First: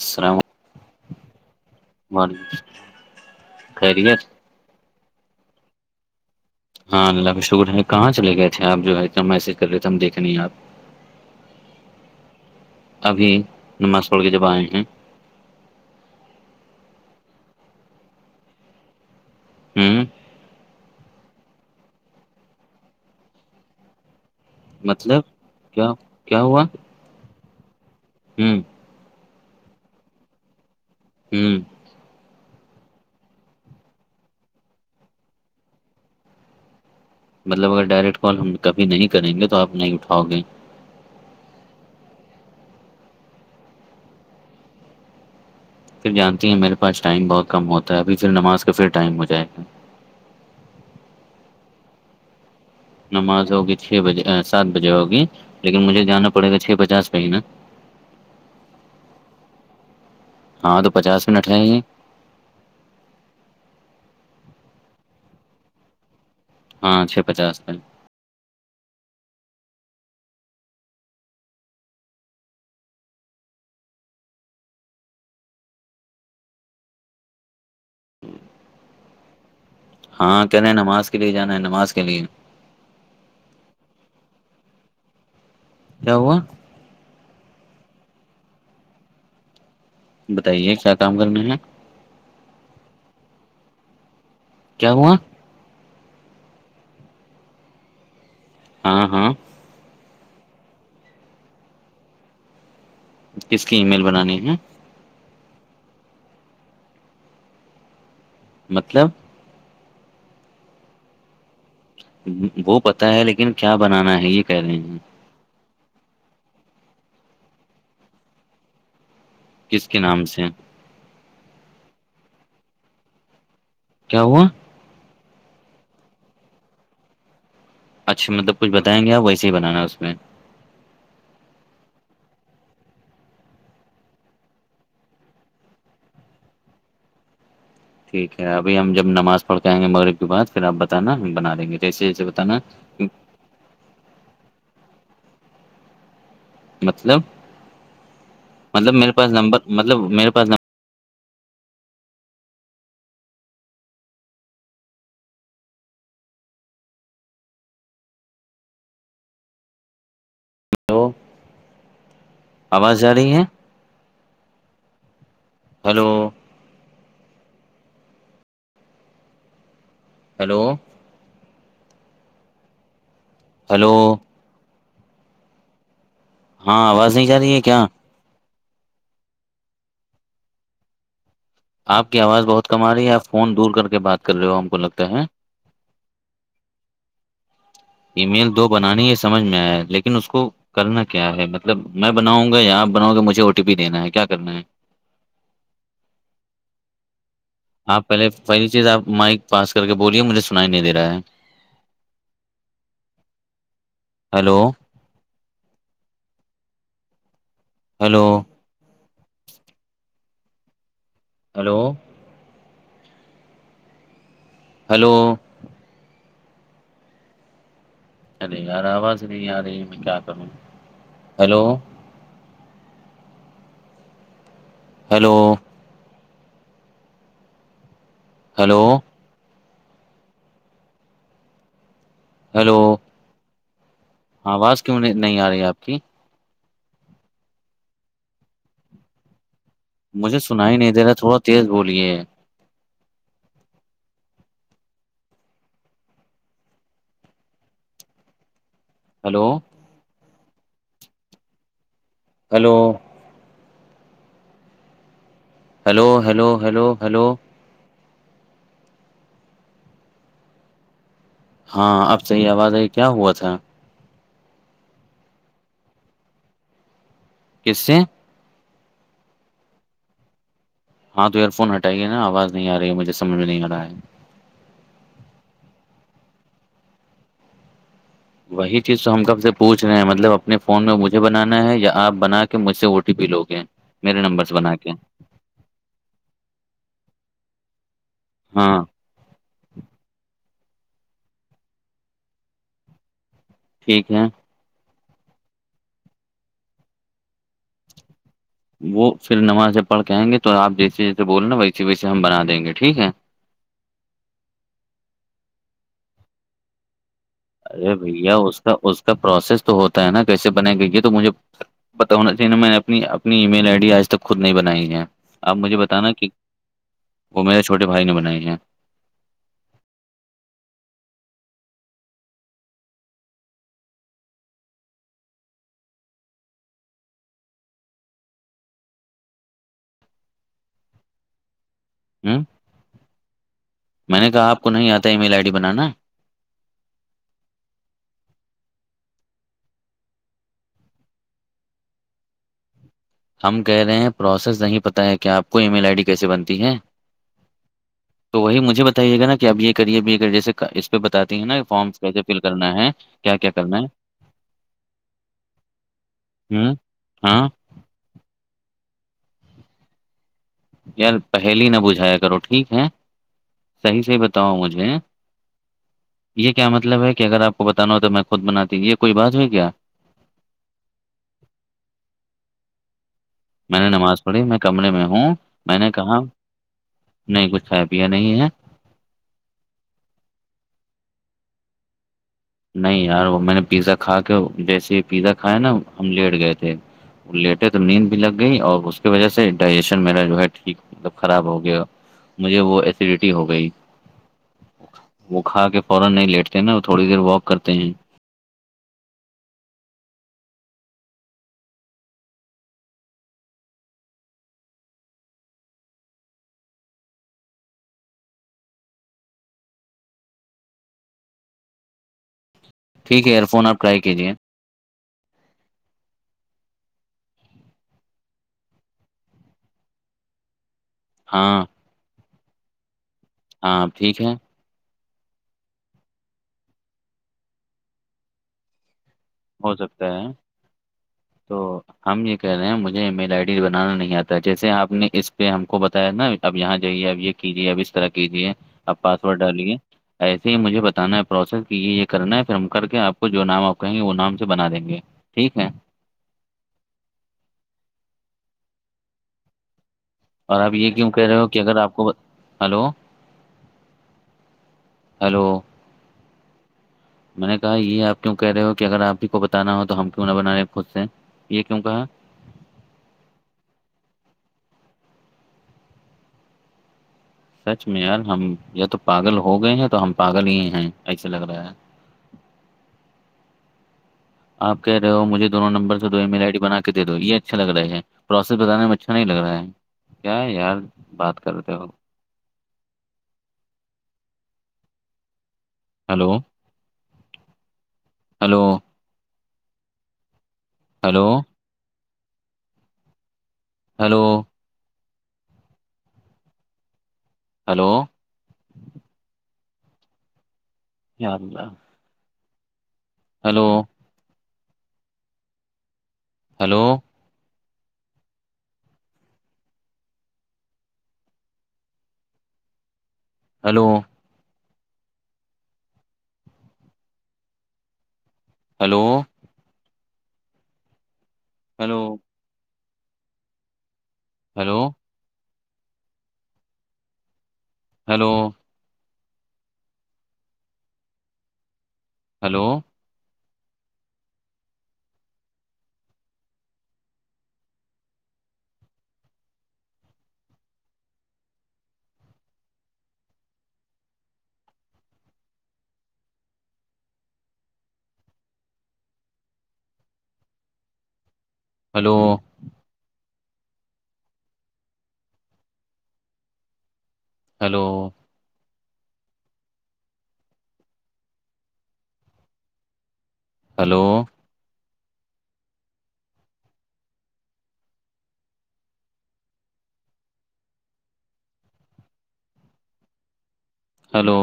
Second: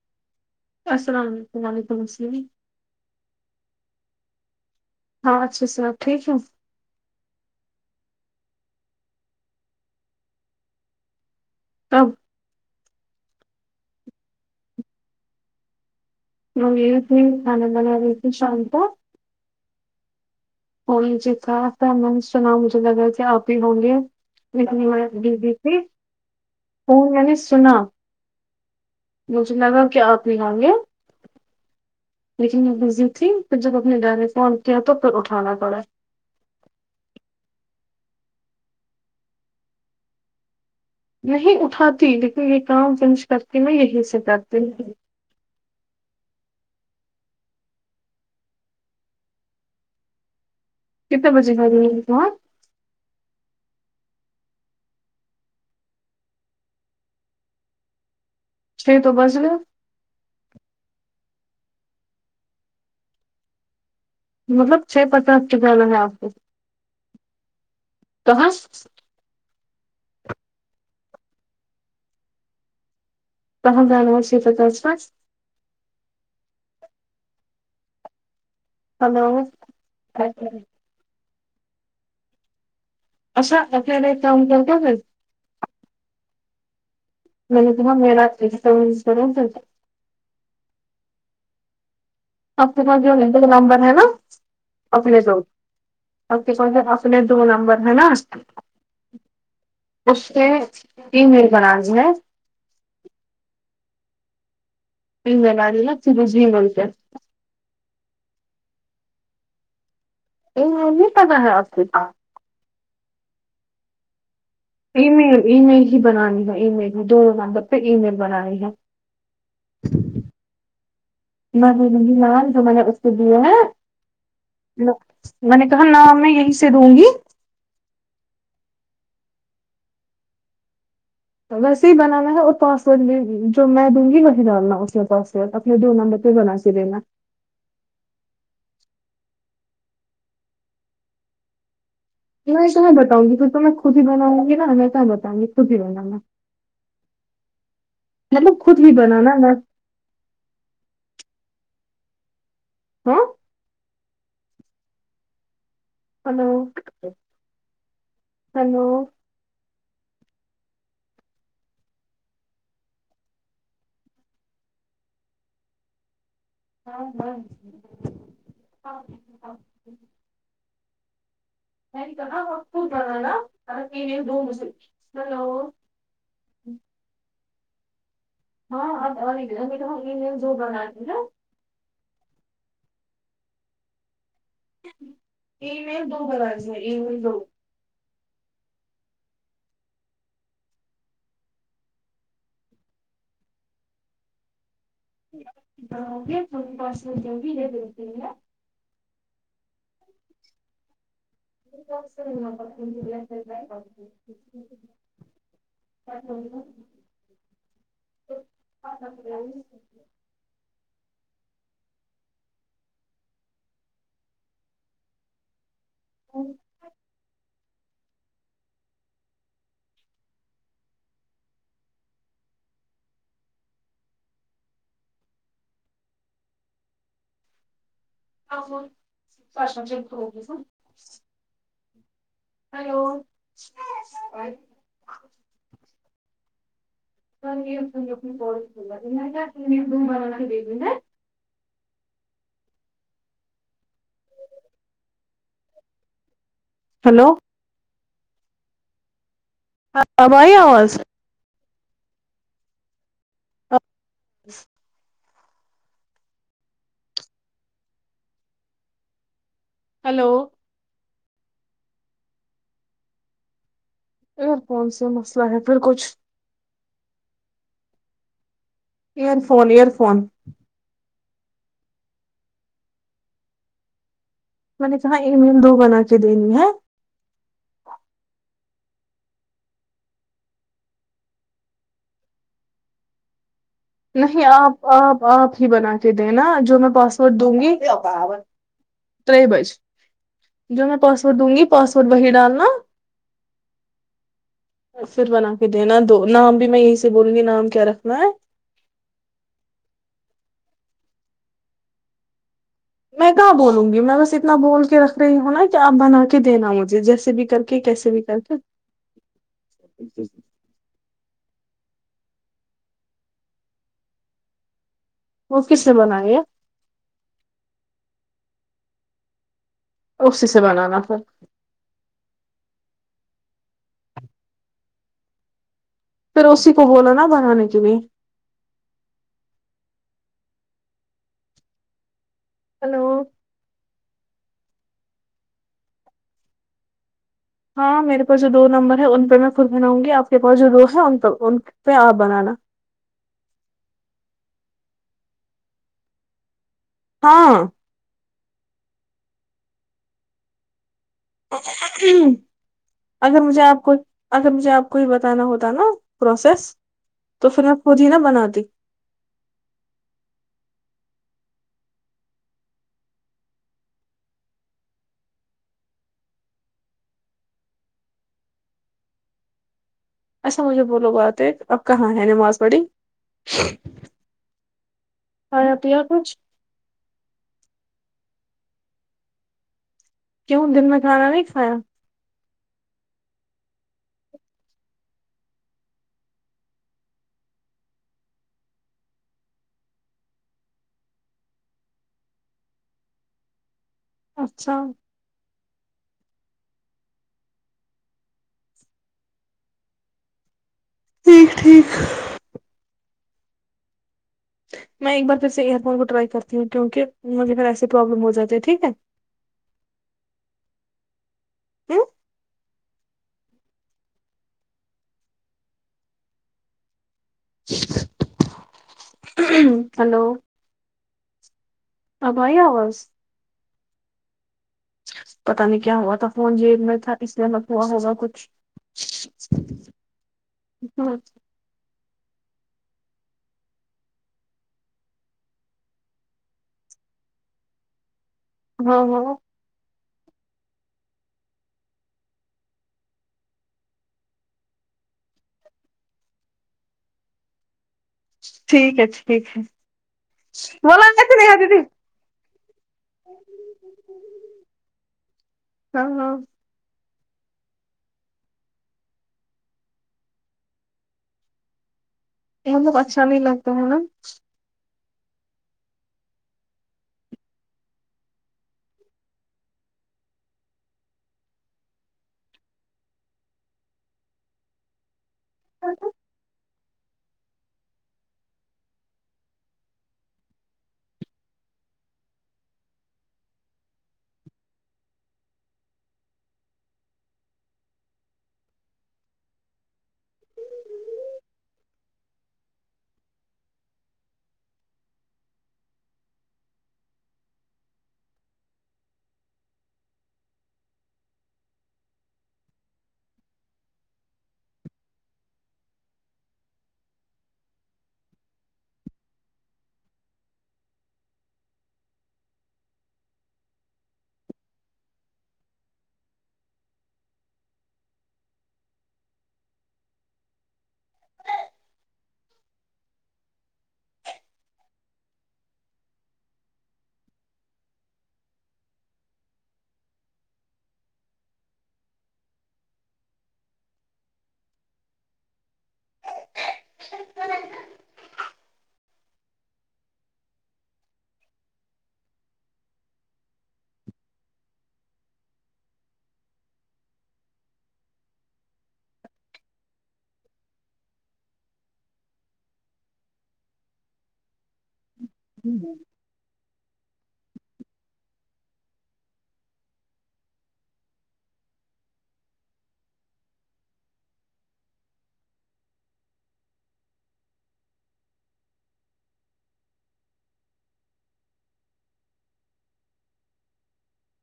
السلام السلام علیکم وعلیکم السلام علیکم خیریت ہاں اچھا سے آب ٹھیک ہوں ہاں اللہ کا شکر ہے کہاں چلے گئے تھے آپ جو میسیج کر رہے تھ ہم دیکھنی آپ اب ابھی نماز پڑھ کے جب آئے ہیں یہ تھ کھانا بناے تھی شام کا ہوں وہ جی خاس میں نے سنا مجھے لگا کہ آپ بھی ہوں گے مطلب کیا [inaudible] ہوں مجھ لگا کیا آپ نکھالیں گے ہوں لیکن میں بزی تھی پھر جب اپنے ڈائرک فون کیا تو پھر اٹھانا پڑا مطلب اگر ڈائریکٹ کال ہم کبھی نہیں کریں گے تو آپ نہیں اٹھاؤ گے نہیں اٹھاتی لیکن یہ کام فنش کر کے میں یہی سے کرتی ہوں پھر جانتی ہیں میرے پاس ٹائم بہت کم ہوتا ہے ابھی پھر نماز کا پھر ٹائم ہو جائے گا کتنے بجے گ رہ تو نماز ہوگی چھ بجے سات بجے ہوگی لیکن مجھے جانا پڑے گا چھ پچاس پہ ہی نا چھ تو بجگے ہاں تو پچاس منٹ ہے گی مطلب چھ پچاس کے جانا ہے آپ کو ہاں چھ پچس پ تو [unintelligible] ہاںر نو شی پ تھا اسم ہلو ہاں کہنے ہیں نماز کے لیے جانا ہے نماز کے لیے اا اخیر ایک کام کرتا [unintelligible] کیاہوا م نے تا ما س کر چلتے [unintelligible] بتائیے کیا کام کرنے ہیں اپ کے پاس جو ل نمبر ہے نا کیا ہوا اپلےز ا کو سے انے دو نمبر ہے نا اس [unintelligible] ہاں ہاں اس سے تیں رل بنانی ہے کس کی ای میل بنانی ہے جگ ل آ ل ت جگنتے [unintelligible] مطلب ا انتا کہ ہے اس تو [unintelligible] وہ پتا ہے لیکن کیا بنانا ہے یہ کہہ رہے ہیں ای مل ای میل ہی بنانی ہے ای مل ہی دو نمبر پ ای میل بنانی ہے کس کے نام سے م نہیں می ن جو میں نے اس کے دیے ہیں کیا ہوا میں نے کہا نہ میں یہی سے دوں گی اچھا مطلب کچھ بائیں گے آپ ویے ہی بنانا اس میں ویسے ہی بنانا ہے اور پاسورڈ بھی جو میں دوں گی وہی ڈالنا اس میں پاسورڈ ا ہ دو نم پگنااس رہے نا ٹھیک ہے ابھی ہم جب نماز پڑھ کےئیں گے مغرب کے بع پھر آپ بتا بنا دیں گے جیسے جیسے بتانا میں تمہیں بؤ گی پھر تو میں خود ہی بناؤں گی نا میں تو بؤ گی خود ہی بنانا مطلب خود ہی مطلب میرے پاس بنانا میں نمبر مطلب میرے پاس نمبر ہاں ہلو ہلو ہو آواز جا رہی ہے ہیلو ہاں ہاںاں [unintelligible] ہیلو نہیں پ پرا ہلو د م سے ہلو [unintelligible] ہاں آواز نہیں جا رہی ہے کیا ہاں آپ تو جو بنااتتی نا آپ کی آواز بہت کم آ رہی ہے آپ فون دور کر کے بات کر رہے ہو ہم کو لگتا ہے ای میل دو کرائس ہیں ای مل دو ای میل دو بنانی یہ سمجھ میں آئے لیکن اس کو کرنا کیا ہے مطلب میں بناؤں گا یا آپ بناؤ گے مجھے او ٹی پی دینا ہے کیا کرنا ہے آپ پہلے [inaudible] پہلی چیز آپ مائک پا کر کے بولیے مجھے سننا ہی نہیں دے رہا ہے ہیلو [inaudible] [inaudible] ہیلو ہاں ہیلو ہیلو ارے یار اواز نہیں ارہی ہے میں کیا کروں hello hello hello [inaudible] hello hello آواز کیوں نہیں آ رہی ہے آپ کی [inaudible] مجھے سنائی نہیں دے رہا تھوڑا تیز بولیے [inaudible] ہیلو ہیلو اب آئی آواز hello [inaudible] hello hello hello hello hello ہاں اب صحیح آواز آئی کیا ہوا تھا ایئر فون سے مسئلہ ہے پھر کچھ کس سے ایئر فون ایئر فون ہاں تو ایئر فون ہٹائیے نا آواز نہیں آ رہی ہے مجھے سمجھ نہیں آ رہا ہے میں نے کہاں ای میل دو بنا کے دینی ہے وہی چیز تو ہم کب سے پوچھ رہے ہیں مطلب اپنے فون میں مجھے بنانا ہے یا آپ بنا کے کہ مجھ سے او ٹی پی لو گے میرے نمبر نہیں سے بنا آپ کے آپ آپ ہی بنا کے دینا جو میں پاسورڈ دوں گی ہاں جو میں پاسورڈ دوں گی پاسورڈ وہی ڈالنا ٹھیک ہے پھر بنا کے دینا دو نام بھی میں یہی سے بولوں گی نام کیا رکھنا ہے وہ پھر نماز پڑھ کے آے گے تو آپ جیسے جیسے بولو نا ویسے ویسے ہم بنا دیں گے ٹھیک ہے میں کہاں بولوں گی میں بس اتنا بول کے رکھ رہی ہوں نا کہ آپ بنا کے دینا مجھے جیسے بھی کر کے ارے کیسے بھی بھیا کر کے اس کا اس کا پروسیس تو ہوتا ہے نا کیسے بنائی گئی ہے تو مجھے پتا ہونا چاہے میں نے اپنی اپنی ای میل آئی ڈی آج تک خود نہیں بنائی ہے آپ وہ مجھے کس سے بتانا کہ بنائیے وہ میرے چھوٹے بھائی نے بنائے ہیں اسی سے بنانا پھر پھر اسی کو بولو نا بنانے کے لیئے ہوں ہیلو میں نے کہا آپ کو نہیں آتا ای میل آئی ڈی بنانا ہاں میرے پاس جو دو نمبر ہے ان پہ میں خود بناؤں گی آپ کے پاس جو دو ہے ان ان پہ آپ بنانا ہم کہہ رہے ہیں پروسیس نہیں پتہ ہے کیا آپ کو ای میل آئی ڈی کیسے بنتی ہے ہاں تو وہی مجھے بتائیے گا نا کہ آب یہ کریے بھی یہ کرے جیسے پہ بتاتی ہیں نا فارمس کیسے فل کرنا ہے کیا اگر کیا مجھے کرنا آپ ہے کو اگر مجھے آپ کو یہ بتانا ہوتا نا پروسیس ہ تو ہاں پھر میں خود ہی نہ بنات دی یار پہل ہی نہ بجھایا کرو ٹھیک ہے صحیح سےحی بتاؤ مجھے یہ کیا مطلب ہے کہ اگر آپ کو بتانا ہو تو میں خود بناتی ہوں یہ کوئی بات ہوئی کیا اچھا مجھے بولو بات ہے اپ کہاں ہے نماز پڑی میں نے نماز پڑھی میں کمرے میں ہوں کھایا میں نے پیا کہا کچھ نہیں کچھ ہے بیا نہیں ہے کیوں دن میں کھانا نہیں کھایا نہیں یار وہ میں نے پیزا کھا کے جیسے ہی پیزا کھایا نا ہم لیٹ گئے تھے لیٹے تو نیند بھی لگ گئی اور اس کی وجہ سے ڈائجیشن میرا جو ہے ٹھیک مطلب خراب ہو گیا مجھے وہ ایسیڈیٹی ہو گئی اچھا وہ کھا کے فورا نہیں لیٹتے ہیں نا تھوڑی دیر واک کرتے ہیں ٹھیک ٹھیک میں ایک بار پھر سے ایئر فون کو ٹرائی کرتی ہوں کیوں کہ مجھے پھر ایسے پروابلم ہو جاتے ہے ٹھیک ہے [unintelligible] ٹھیک ہے ایئر فون آپٹرائی کییے ہلو ہاں ا بھائی آواز ہاں ٹھیک ہے پتا نہیں کیا ہوا تھا فون جیب میں تھا اس لیے مت ہوا ہوگا کچھ ہو سکتا ہے ہاں تو ہم یہ کہہ رہے ہیں مجھے ای میل آئی ڈی بنانا نہیں آتا ہے جیسے آپ نے اس پہ ہم کو بتایا نا اب یہاں جائیے اب یہ کیجیے اب اس طرح کیجیے آپ ہاں پاسورڈ ڈالے ایسے ہی مجھے بتانا ہے پروسیس کہ یہ یہ کرنا ہے پھر ہم کر کے آپ کو جو نام آپ کہیں گے وہ نام سے بنا دیں گے ٹھیک ہے ٹھیک ا ٹھیک ہے اور آپ یہ بولا کیوں کہہ ایسے رہے ہو نہیں کہ اگر دیدی آپ کو ہلو ہیلو ہاں ہاں میں نے کہا یہ آپ کیوں کہہ رہے ہو کہ اگر آپ ہی کو بتانا ہو تو ہم کیوں نہ بنا رہے خود سے یہ کیوں کہا پچشا نہیں لگتا ہے نا سچ میں یار ہم یا تو پاگل ہو گئے ہیں تو ہم پاگل ہی ہیں ایسے لگ رہا ہے آپ کہہ رہے ہو مجھےون نمبر سے دو ایل آئی ڈی بنا کے دے دو یہ اچھے لگ رہا ہے پروسیس بتانے میں اچھا نہیں لگ رہا ہے کیا یار بات کر رہے ہو hello hello hello hello hello یاارلہ hello hello hello hello hello hello hello hello [inaudible] hello [inaudible] hello hello hello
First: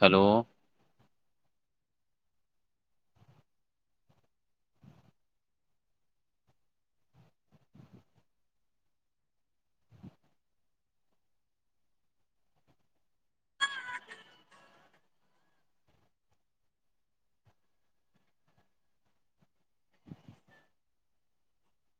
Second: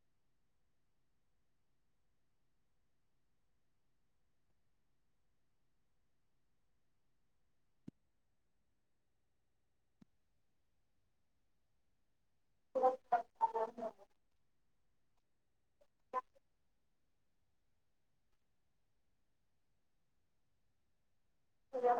hello [unintelligible] جب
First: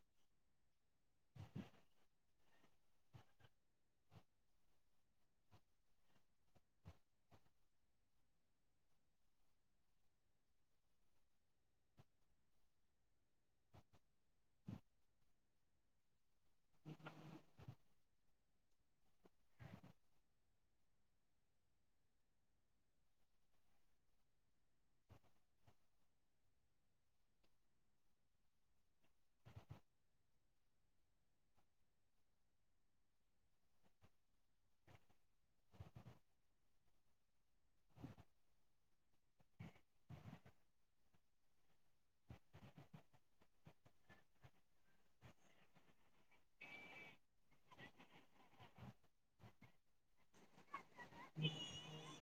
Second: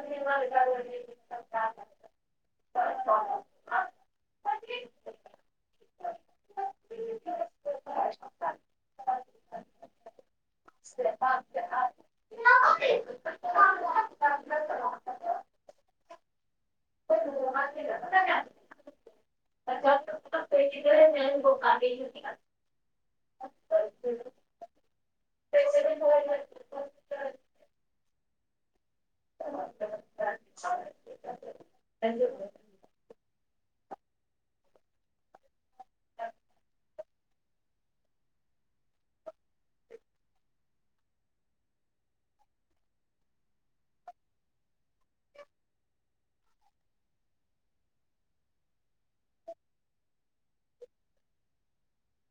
[unintelligible] ہاں [unintelligible] [unintelligible] [unintelligible] تھینک یو [unintelligible]